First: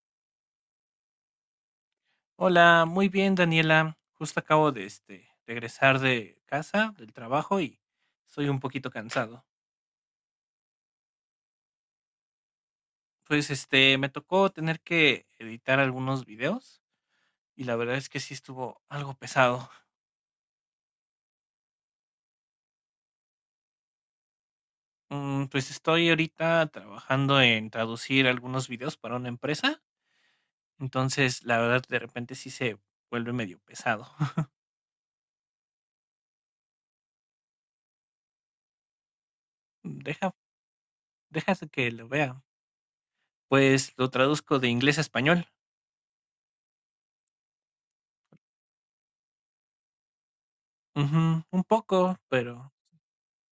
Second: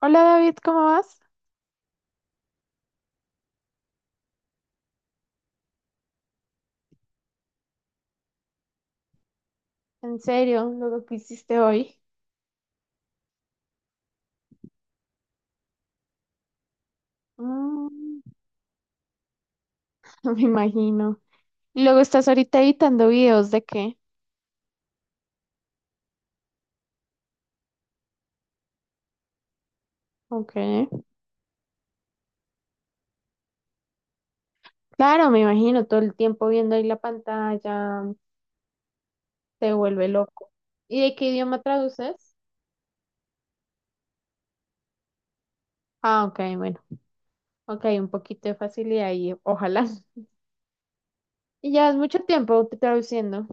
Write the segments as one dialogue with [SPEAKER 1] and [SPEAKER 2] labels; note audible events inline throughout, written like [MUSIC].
[SPEAKER 1] Hola David, ¿cómo vas?
[SPEAKER 2] Hola, muy bien, Daniela. Justo acabo de regresar de casa, del trabajo y estoy un poquito cansado.
[SPEAKER 1] En serio, ¿luego que hiciste hoy?
[SPEAKER 2] Pues me tocó tener que editar algunos videos y la verdad es
[SPEAKER 1] Mm,
[SPEAKER 2] que sí estuvo algo pesado.
[SPEAKER 1] [LAUGHS] me imagino. Y luego, ¿estás ahorita editando videos de qué?
[SPEAKER 2] Pues estoy ahorita trabajando en traducir algunos videos para una empresa,
[SPEAKER 1] Ok.
[SPEAKER 2] entonces la verdad de repente sí se vuelve medio pesado. [LAUGHS]
[SPEAKER 1] Claro, me imagino, todo el tiempo viendo ahí la pantalla, te vuelve
[SPEAKER 2] Deja,
[SPEAKER 1] loco. ¿Y de qué idioma
[SPEAKER 2] déjate que lo
[SPEAKER 1] traduces?
[SPEAKER 2] vea. Pues lo traduzco de inglés a español.
[SPEAKER 1] Ah, ok, bueno. Ok, un poquito de facilidad y ojalá. [LAUGHS]
[SPEAKER 2] Ujú, un
[SPEAKER 1] Y ¿ya es
[SPEAKER 2] poco,
[SPEAKER 1] mucho tiempo traduciendo?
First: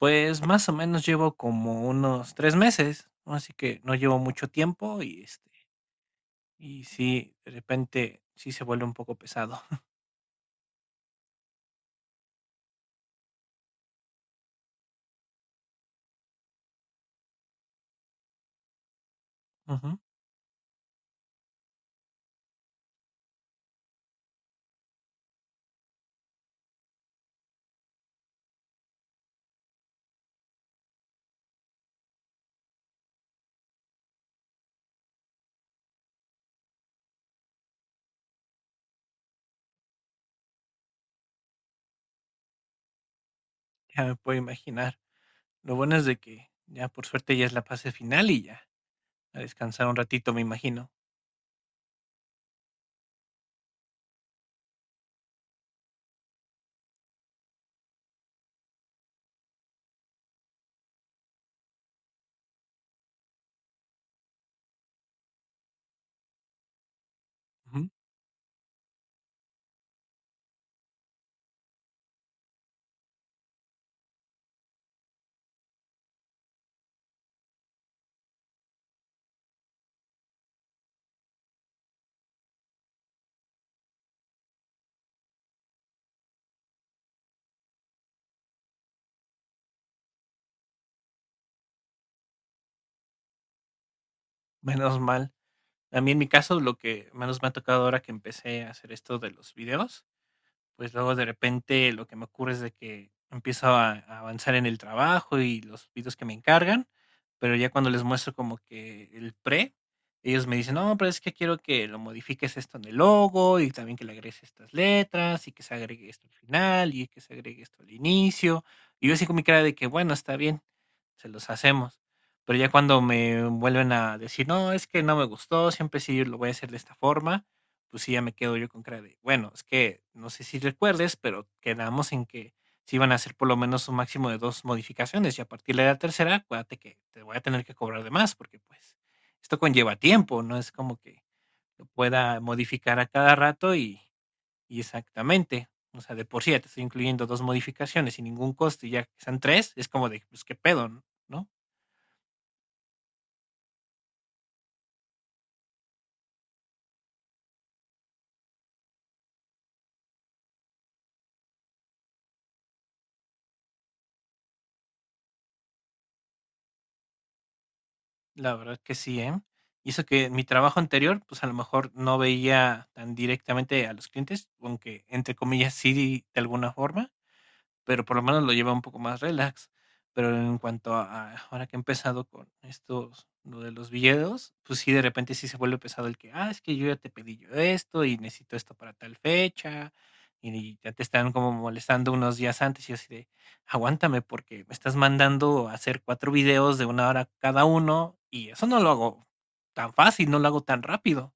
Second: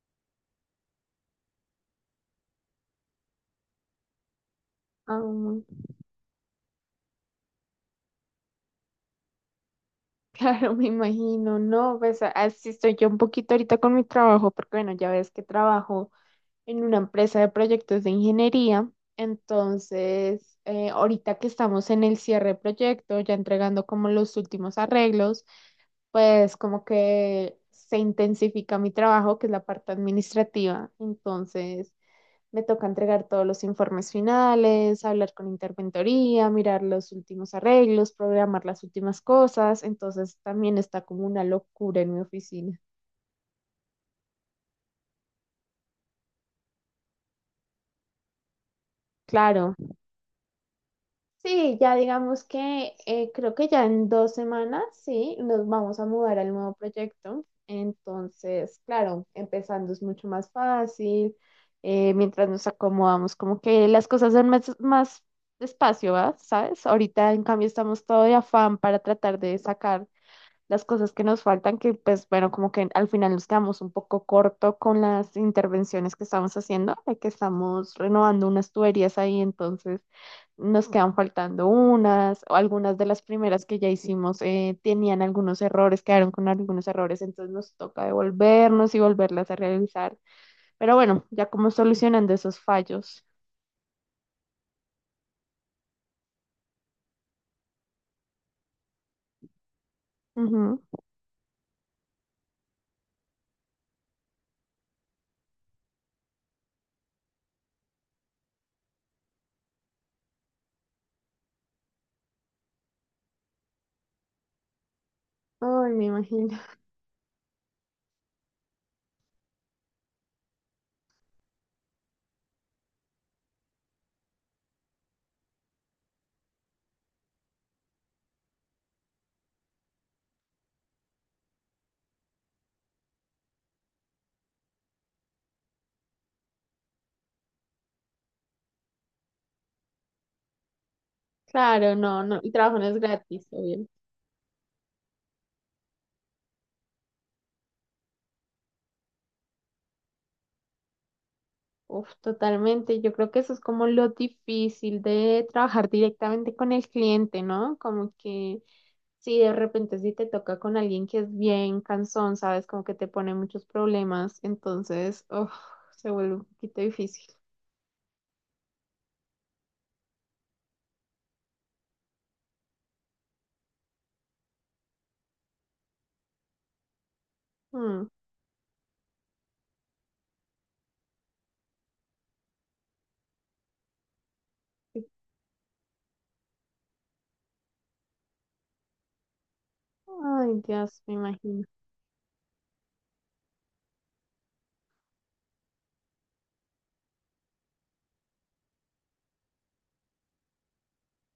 [SPEAKER 2] Pues, más o menos llevo como unos 3 meses, ¿no? Así que no llevo mucho tiempo
[SPEAKER 1] Ah,
[SPEAKER 2] y,
[SPEAKER 1] [LAUGHS]
[SPEAKER 2] sí, de repente sí se vuelve un poco pesado. [LAUGHS]
[SPEAKER 1] claro, me imagino, no, pues así estoy yo un poquito ahorita con mi trabajo, porque bueno, ya ves que trabajo en una empresa de proyectos de ingeniería.
[SPEAKER 2] Ujú,
[SPEAKER 1] Entonces, ahorita que estamos en el cierre de proyecto, ya entregando como los últimos arreglos, pues como que se intensifica mi trabajo, que es la parte administrativa. Entonces, me toca entregar todos los informes finales, hablar con interventoría, mirar los últimos arreglos, programar las últimas cosas. Entonces, también está como una locura en mi oficina.
[SPEAKER 2] ya me puedo imaginar. Lo bueno es de que ya, por suerte, ya es la fase final y ya, a
[SPEAKER 1] Claro.
[SPEAKER 2] descansar un ratito, me imagino.
[SPEAKER 1] Sí, ya digamos que creo que ya en 2 semanas, sí, nos vamos a mudar al nuevo proyecto. Entonces, claro, empezando es mucho más fácil. Mientras nos acomodamos, como que las cosas son más despacio, ¿va? ¿Sabes? Ahorita, en cambio,
[SPEAKER 2] Ujú,
[SPEAKER 1] estamos todo de afán para tratar de sacar las cosas que nos faltan, que pues bueno, como que al final nos quedamos un poco corto con las intervenciones que estamos haciendo, de que estamos renovando unas tuberías ahí, entonces nos quedan faltando unas, o algunas de las primeras que ya hicimos tenían algunos errores, quedaron con algunos errores, entonces nos toca devolvernos y volverlas a realizar, pero bueno, ya como solucionando esos fallos.
[SPEAKER 2] menos mal. A mí, en mi caso, lo que menos me ha tocado ahora que empecé a hacer esto de los videos,
[SPEAKER 1] Ujú.
[SPEAKER 2] pues luego de repente lo que me ocurre es de que empiezo a avanzar en el trabajo y los videos que me encargan, pero ya cuando les muestro como que ellos me dicen, no, pero es que quiero que lo modifiques esto en el logo y también que le agregues estas letras y que se
[SPEAKER 1] Ay, me
[SPEAKER 2] agregue esto al
[SPEAKER 1] imagino.
[SPEAKER 2] final y que se agregue esto al inicio. Y yo así con mi cara de que, bueno, está bien, se los hacemos. Pero ya cuando me vuelven a decir, no, es que no me gustó, siempre sí lo voy a hacer de esta forma, pues sí, ya me quedo yo con cara de, bueno, es que no sé si recuerdes, pero quedamos en que si iban a hacer por lo menos un máximo de dos modificaciones y a partir de la tercera, acuérdate que te voy a tener que cobrar de más, porque pues esto conlleva tiempo, no es como que lo
[SPEAKER 1] Claro, no, no,
[SPEAKER 2] pueda
[SPEAKER 1] el trabajo no es
[SPEAKER 2] modificar a cada
[SPEAKER 1] gratis,
[SPEAKER 2] rato
[SPEAKER 1] obvio.
[SPEAKER 2] y exactamente, o sea, de por sí ya te estoy incluyendo dos modificaciones sin ningún costo y ya que sean tres, es como de, pues qué pedo, ¿no?
[SPEAKER 1] Uf, totalmente. Yo creo que eso es como lo difícil de trabajar directamente con el cliente, ¿no? Como que si de repente si te toca con alguien que es bien cansón, sabes, como que te pone muchos problemas, entonces, uf, se vuelve un poquito difícil.
[SPEAKER 2] La verdad que sí, ¿eh? Y eso que en mi trabajo anterior, pues, a lo mejor no veía tan directamente a los clientes, aunque entre comillas sí, de alguna forma, pero
[SPEAKER 1] Mm,
[SPEAKER 2] por lo menos lo lleva un poco más relax. Pero en cuanto a ahora que he empezado con estos, lo de los videos, pues sí, de
[SPEAKER 1] sí.
[SPEAKER 2] repente sí se vuelve pesado el que, ah, es que yo ya te pedí yo esto y necesito esto para tal fecha,
[SPEAKER 1] Ay,
[SPEAKER 2] y ya
[SPEAKER 1] Dios,
[SPEAKER 2] te
[SPEAKER 1] me
[SPEAKER 2] están como
[SPEAKER 1] imagino.
[SPEAKER 2] molestando unos días antes y así de, aguántame porque me estás mandando a hacer 4 videos de una hora cada uno y eso no lo hago tan fácil, no lo hago tan rápido.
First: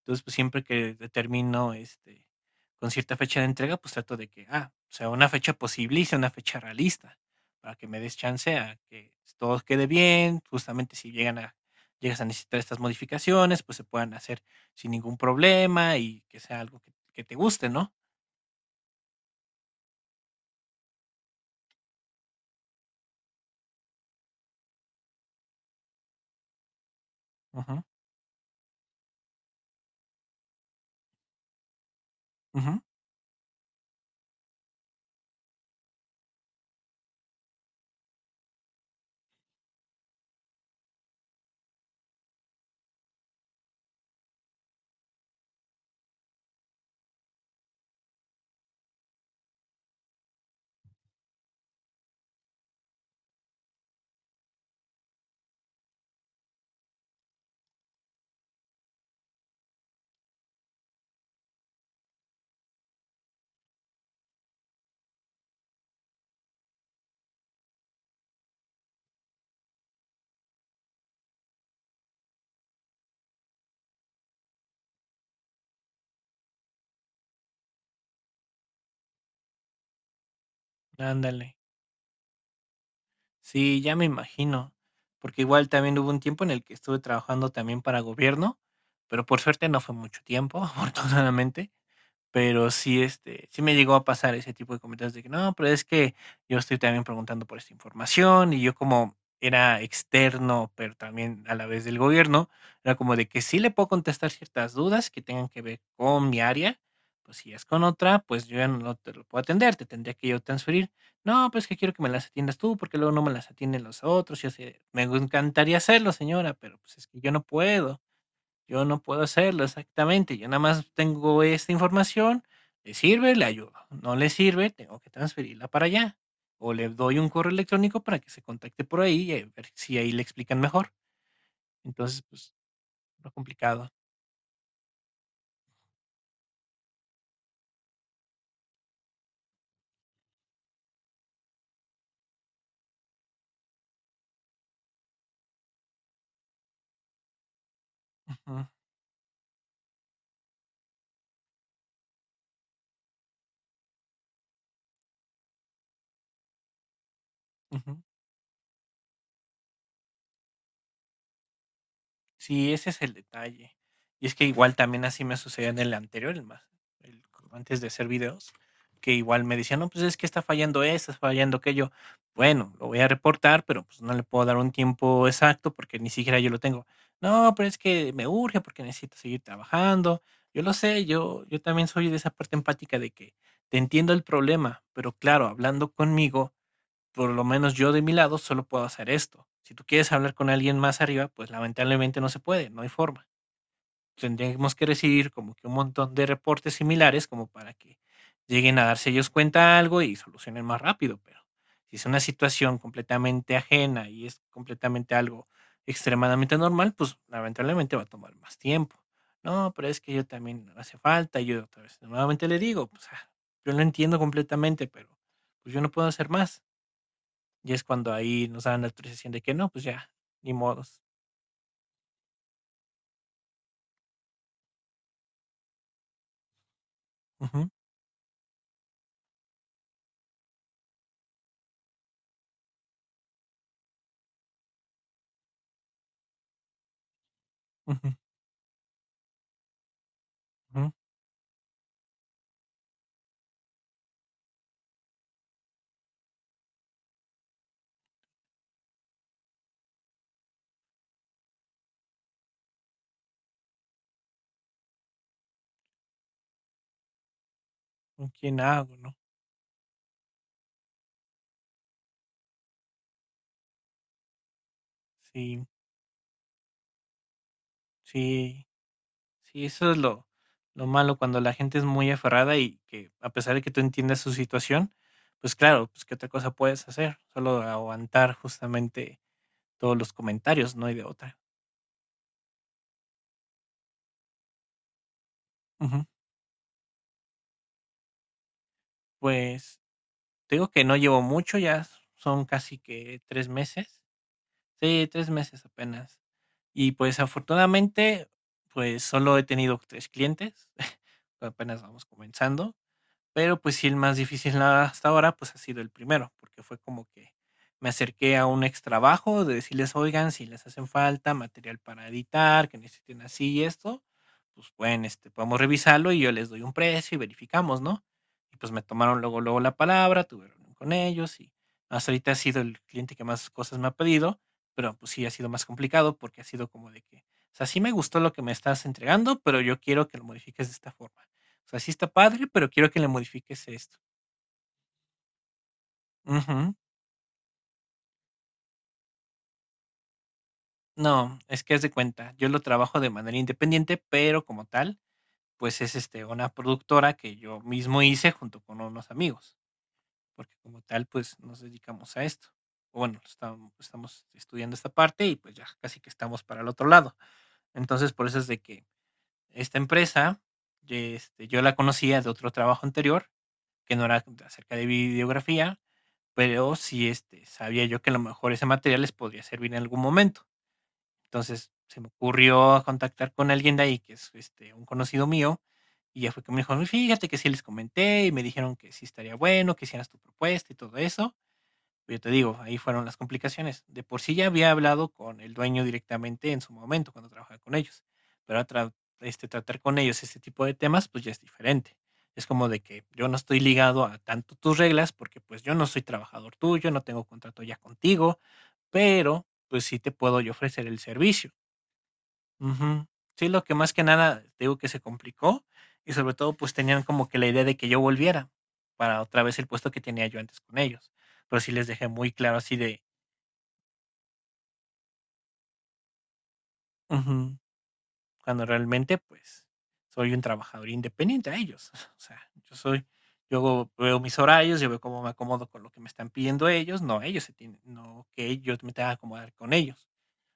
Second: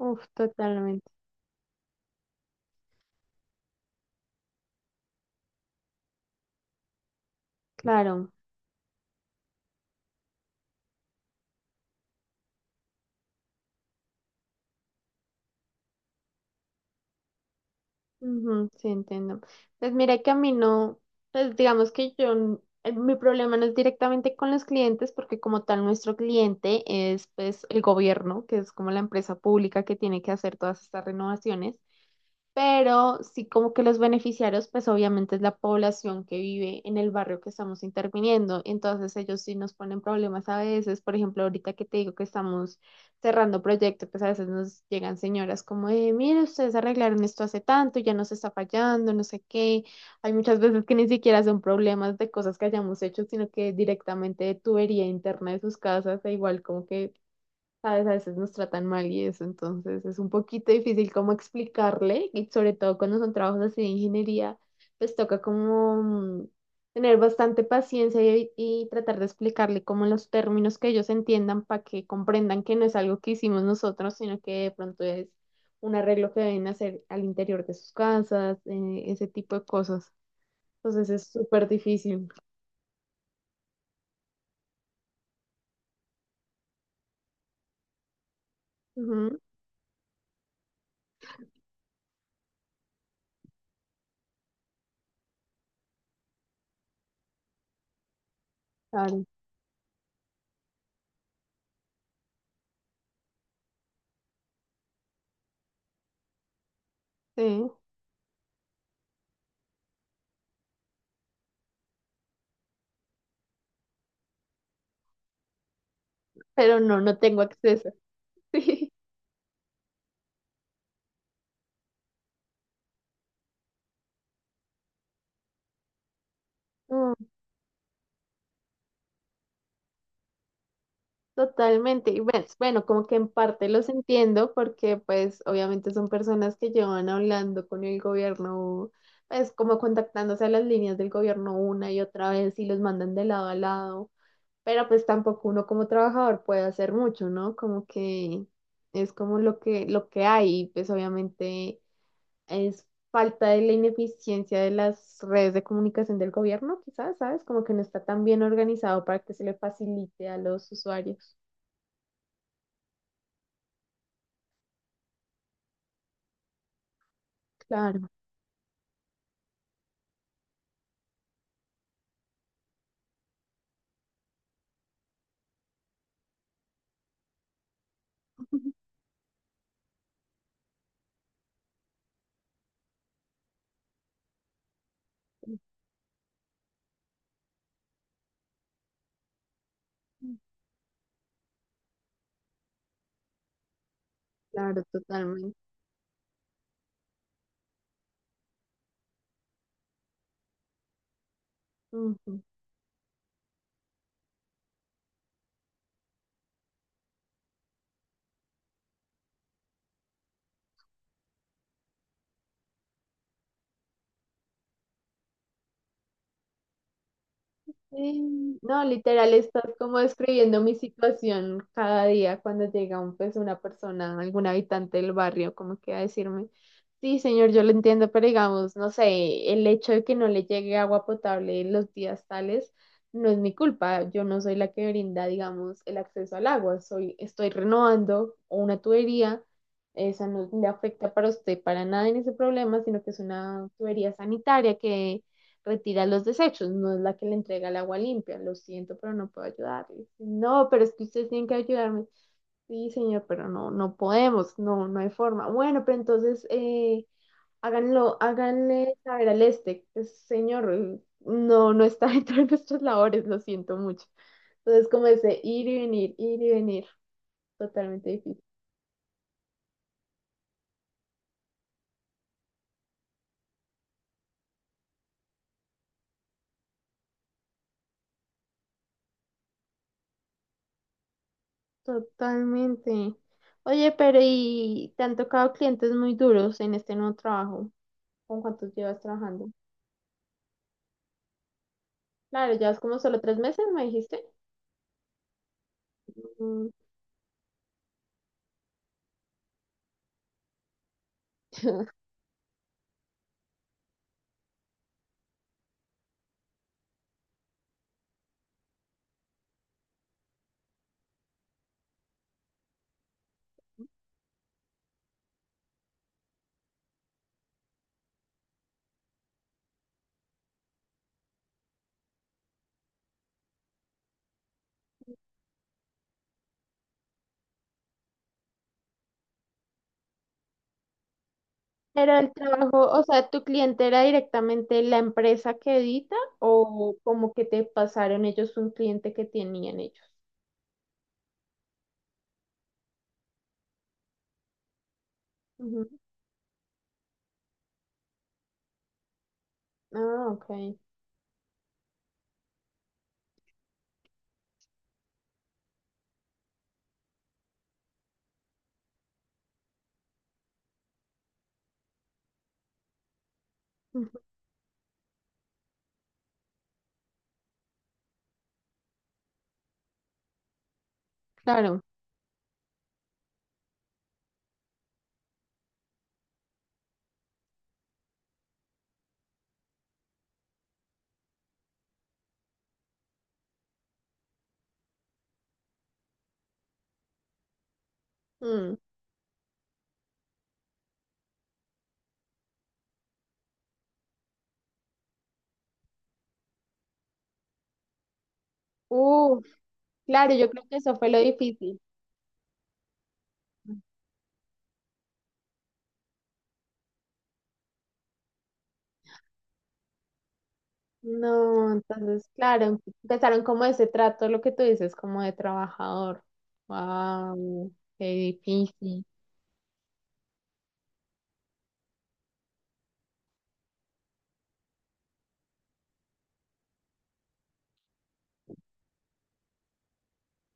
[SPEAKER 2] Entonces, pues, siempre que
[SPEAKER 1] totalmente.
[SPEAKER 2] determino, con cierta fecha de entrega, pues, trato de que, ah, sea una fecha posible y sea una fecha realista, para que me des
[SPEAKER 1] Claro.
[SPEAKER 2] chance a que todo quede bien. Justamente, si llegan a llegas a necesitar estas modificaciones, pues, se puedan hacer sin ningún problema y que sea algo que te guste, ¿no?
[SPEAKER 1] Ujú, sí, entiendo. Pues mira que a mí no, pues digamos que yo, mi problema no es directamente con los clientes, porque como tal nuestro cliente es pues el
[SPEAKER 2] Ujú,
[SPEAKER 1] gobierno, que es como la empresa pública que tiene que hacer todas estas renovaciones,
[SPEAKER 2] ujú,
[SPEAKER 1] pero sí como que los beneficiarios, pues obviamente es la población que vive en el barrio que estamos interviniendo, entonces ellos sí nos ponen problemas a veces, por ejemplo, ahorita que te digo que estamos cerrando proyectos, pues a veces nos llegan señoras como, mire, ustedes arreglaron esto hace tanto, ya nos está fallando, no sé qué, hay muchas veces que ni siquiera son problemas de cosas que hayamos hecho, sino que directamente de tubería interna de sus casas, e igual como que ¿sabes? A veces nos tratan mal y eso, entonces es un poquito difícil como explicarle, y sobre todo cuando son trabajos así de ingeniería, pues toca como tener bastante paciencia y tratar de explicarle como los términos que ellos entiendan para que comprendan que no es algo que hicimos nosotros, sino que de pronto es un arreglo que deben hacer al interior de sus casas, ese tipo de cosas. Entonces es
[SPEAKER 2] ándale.
[SPEAKER 1] súper difícil.
[SPEAKER 2] Sí, ya me imagino, porque igual también hubo un tiempo en el que estuve trabajando también para gobierno, pero
[SPEAKER 1] Ujú,
[SPEAKER 2] por suerte no fue mucho tiempo, [LAUGHS] afortunadamente. Pero sí, sí me llegó a pasar ese tipo de comentarios de que: "No, pero es que yo estoy también preguntando por esta información", y yo como
[SPEAKER 1] claro,
[SPEAKER 2] era externo, pero también a la vez del gobierno, era como de que sí le puedo contestar ciertas dudas que tengan que ver con mi área. Pues, si es
[SPEAKER 1] sí,
[SPEAKER 2] con otra, pues, yo ya no te lo puedo atender, te tendría que yo transferir. "No, pues, que quiero que me las atiendas tú, porque luego no me las atienden los otros", y yo así: "Me encantaría hacerlo, señora, pero,
[SPEAKER 1] pero
[SPEAKER 2] pues,
[SPEAKER 1] no,
[SPEAKER 2] es
[SPEAKER 1] no
[SPEAKER 2] que yo
[SPEAKER 1] tengo
[SPEAKER 2] no
[SPEAKER 1] acceso.
[SPEAKER 2] puedo". Yo
[SPEAKER 1] [LAUGHS]
[SPEAKER 2] no puedo hacerlo, exactamente. Yo nada más tengo esta información, le sirve, le ayudo. No le sirve, tengo que transferirla para allá. O le doy
[SPEAKER 1] Sí.
[SPEAKER 2] un correo electrónico para que se contacte por ahí y a ver si ahí le explican mejor.
[SPEAKER 1] Totalmente, y
[SPEAKER 2] Entonces, pues,
[SPEAKER 1] ves, bueno, como que en
[SPEAKER 2] lo
[SPEAKER 1] parte los
[SPEAKER 2] complicado.
[SPEAKER 1] entiendo porque pues obviamente son personas que llevan hablando con el gobierno, pues como contactándose a las líneas del gobierno una y otra vez y los mandan de lado a lado, pero pues tampoco uno como trabajador puede hacer mucho, ¿no? Como que
[SPEAKER 2] Ujú,
[SPEAKER 1] es como lo que hay, y pues obviamente es falta de la ineficiencia de las redes de comunicación del gobierno, quizás, ¿sabes? Como que no
[SPEAKER 2] ujú.
[SPEAKER 1] está tan bien organizado para que se le facilite a los usuarios.
[SPEAKER 2] Sí, ese es el detalle. Y es que igual también así me sucedió en el anterior, el más, el antes de hacer
[SPEAKER 1] Claro,
[SPEAKER 2] videos, que igual me decían, no, pues es que está fallando esto, está fallando aquello. Bueno, lo voy a reportar, pero pues no le puedo dar un tiempo exacto porque ni siquiera yo lo tengo. No, pero es que me urge porque
[SPEAKER 1] [LAUGHS]
[SPEAKER 2] necesito seguir trabajando. Yo lo sé, yo también soy de esa parte empática de que te entiendo el problema, pero claro, hablando conmigo, por lo menos yo de mi lado solo puedo hacer esto. Si tú quieres hablar con alguien más arriba, pues lamentablemente no se puede, no hay forma. Tendríamos
[SPEAKER 1] claro,
[SPEAKER 2] que recibir como
[SPEAKER 1] totalmente.
[SPEAKER 2] que un montón de reportes similares como para que lleguen a darse ellos cuenta de algo y solucionen más rápido, pero si es una
[SPEAKER 1] Ujú.
[SPEAKER 2] situación completamente ajena y es completamente algo extremadamente normal, pues lamentablemente va a tomar más tiempo. No, pero es que yo también no hace falta, y yo otra vez nuevamente le digo, pues ah, yo lo entiendo completamente, pero pues yo no puedo hacer más, y es cuando ahí
[SPEAKER 1] Sí,
[SPEAKER 2] nos dan
[SPEAKER 1] no,
[SPEAKER 2] la autorización
[SPEAKER 1] literal,
[SPEAKER 2] de que
[SPEAKER 1] estás
[SPEAKER 2] no, pues
[SPEAKER 1] como
[SPEAKER 2] ya, ni
[SPEAKER 1] describiendo mi
[SPEAKER 2] modos.
[SPEAKER 1] situación cada día cuando llega un, pues, una persona, algún habitante del barrio, como que a decirme, sí, señor, yo
[SPEAKER 2] Ujú,
[SPEAKER 1] lo entiendo, pero digamos, no sé, el hecho de que no le llegue agua potable en los días tales no es mi culpa, yo no soy la que brinda, digamos, el acceso al agua, soy, estoy
[SPEAKER 2] ujú,
[SPEAKER 1] renovando una tubería, esa no le
[SPEAKER 2] ujú,
[SPEAKER 1] afecta para usted para nada en ese problema, sino que es una tubería sanitaria que retira los desechos, no es la que le entrega el agua limpia. Lo siento, pero no puedo ayudarle. No, pero es que ustedes tienen que ayudarme. Sí, señor, pero no, no podemos, no, no hay forma. Bueno, pero entonces háganlo,
[SPEAKER 2] ¿con quién
[SPEAKER 1] háganle
[SPEAKER 2] hago, no?
[SPEAKER 1] saber al este, pues, señor, no, no está [LAUGHS] dentro de nuestras labores, lo siento mucho. Entonces, como ese
[SPEAKER 2] Sí,
[SPEAKER 1] ir y venir, totalmente difícil.
[SPEAKER 2] sí, sí, eso es lo, malo, cuando la gente es muy aferrada y que a pesar de que tú entiendas su situación, pues claro, pues qué otra cosa puedes hacer, solo aguantar justamente todos los comentarios, no hay de otra.
[SPEAKER 1] Totalmente. Oye, pero ¿y te han tocado clientes
[SPEAKER 2] Ujú.
[SPEAKER 1] muy duros en este nuevo trabajo? ¿Con cuántos llevas trabajando?
[SPEAKER 2] Pues te digo que no llevo mucho, ya son
[SPEAKER 1] Claro, ya
[SPEAKER 2] casi
[SPEAKER 1] es como solo
[SPEAKER 2] que
[SPEAKER 1] tres
[SPEAKER 2] tres
[SPEAKER 1] meses, me
[SPEAKER 2] meses.
[SPEAKER 1] dijiste.
[SPEAKER 2] Sí, 3 meses apenas.
[SPEAKER 1] Mm,
[SPEAKER 2] Y, pues, afortunadamente, pues, solo he tenido 3 clientes, [LAUGHS] apenas vamos
[SPEAKER 1] [LAUGHS]
[SPEAKER 2] comenzando. Pero, pues sí, el más difícil hasta ahora, pues, ha sido el primero, porque fue como que me acerqué a un extrabajo de decirles: "Oigan, si les hacen falta material para editar, que necesiten así y esto, pues pueden, este, podemos revisarlo y yo les doy un precio y verificamos", ¿no? Y, pues, me tomaron luego, luego la palabra, tuve reunión con ellos y hasta ahorita ha sido el cliente que más cosas me ha pedido, pero, pues sí, ha sido más complicado, porque ha sido como de que, o sea, sí me gustó lo que me estás entregando, pero yo quiero que lo modifiques de esta forma. O sea, sí está
[SPEAKER 1] pero el
[SPEAKER 2] padre, pero
[SPEAKER 1] trabajo,
[SPEAKER 2] quiero que
[SPEAKER 1] o
[SPEAKER 2] le
[SPEAKER 1] sea, ¿tu
[SPEAKER 2] modifiques
[SPEAKER 1] cliente
[SPEAKER 2] esto.
[SPEAKER 1] era directamente la empresa que edita
[SPEAKER 2] Ujú.
[SPEAKER 1] o como que te pasaron ellos un cliente que tenían ellos?
[SPEAKER 2] No, es que haz de cuenta, yo lo trabajo de manera independiente, pero como tal, pues
[SPEAKER 1] Ujú.
[SPEAKER 2] es una productora que yo mismo hice junto con unos amigos,
[SPEAKER 1] Ah, ok.
[SPEAKER 2] porque como tal, pues nos dedicamos a esto. O bueno, estamos estudiando esta parte y pues ya casi que estamos para el otro lado. Entonces, por eso es de que esta empresa, yo la conocía de otro trabajo anterior, que no
[SPEAKER 1] Ujú,
[SPEAKER 2] era acerca de videografía. Pero sí, sabía yo que a lo mejor ese material les podría servir en algún momento. Entonces,
[SPEAKER 1] claro.
[SPEAKER 2] se me ocurrió contactar con alguien de ahí, que es, un conocido mío, y ya fue que me dijo: "Fíjate que sí les comenté, y me dijeron que sí estaría bueno, que hicieras tu propuesta y todo eso". Pero yo te digo, ahí fueron las complicaciones. De por sí ya había hablado con el dueño directamente en su momento cuando trabajaba con ellos, pero a
[SPEAKER 1] Mm.
[SPEAKER 2] tratar con ellos este tipo de temas, pues ya es diferente. Es como de que yo no estoy ligado a tanto tus reglas, porque pues yo no soy trabajador tuyo, no tengo contrato ya contigo, pero
[SPEAKER 1] Uf,
[SPEAKER 2] pues sí te
[SPEAKER 1] claro,
[SPEAKER 2] puedo
[SPEAKER 1] yo
[SPEAKER 2] yo
[SPEAKER 1] creo que
[SPEAKER 2] ofrecer
[SPEAKER 1] eso
[SPEAKER 2] el
[SPEAKER 1] fue lo
[SPEAKER 2] servicio.
[SPEAKER 1] difícil.
[SPEAKER 2] Ujú. Sí, lo que más que nada te digo que se complicó, y sobre todo pues tenían como que la idea de que yo volviera para otra vez el puesto que tenía yo antes con ellos. Pero
[SPEAKER 1] No,
[SPEAKER 2] sí les dejé
[SPEAKER 1] entonces,
[SPEAKER 2] muy claro así
[SPEAKER 1] claro,
[SPEAKER 2] de,
[SPEAKER 1] empezaron como ese trato, lo que tú dices, como de trabajador.
[SPEAKER 2] ujú.
[SPEAKER 1] Wow, qué
[SPEAKER 2] Cuando
[SPEAKER 1] difícil.
[SPEAKER 2] realmente, pues, soy un trabajador independiente a ellos. [LAUGHS] O sea, yo hago veo mis horarios, yo veo cómo me acomodo con lo que me están pidiendo ellos, no ellos se tienen, no que yo me tenga que acomodar con ellos.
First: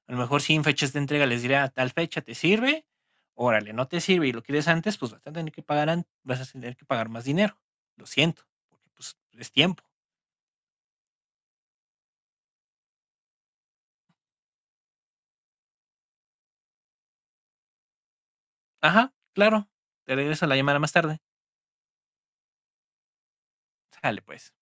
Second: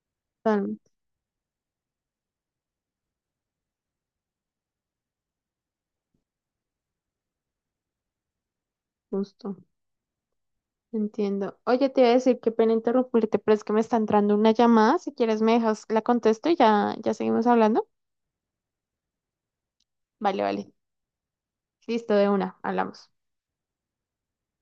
[SPEAKER 2] A lo mejor sí en
[SPEAKER 1] Tan
[SPEAKER 2] fechas de entrega les diré a tal fecha, ¿te sirve? Órale, no te sirve y lo quieres antes, pues vas a tener que pagar más dinero. Lo siento, porque pues es
[SPEAKER 1] justo.
[SPEAKER 2] tiempo.
[SPEAKER 1] Entiendo. Oye, te iba a decir, qué pena interrumpirte, pero es que me está entrando una llamada. Si quieres, me dejas, la contesto y ya, ya seguimos hablando.
[SPEAKER 2] Ajá, claro. Te
[SPEAKER 1] Vale,
[SPEAKER 2] regreso la
[SPEAKER 1] vale.
[SPEAKER 2] llamada más tarde.
[SPEAKER 1] Listo, de una, hablamos.
[SPEAKER 2] Sale, pues.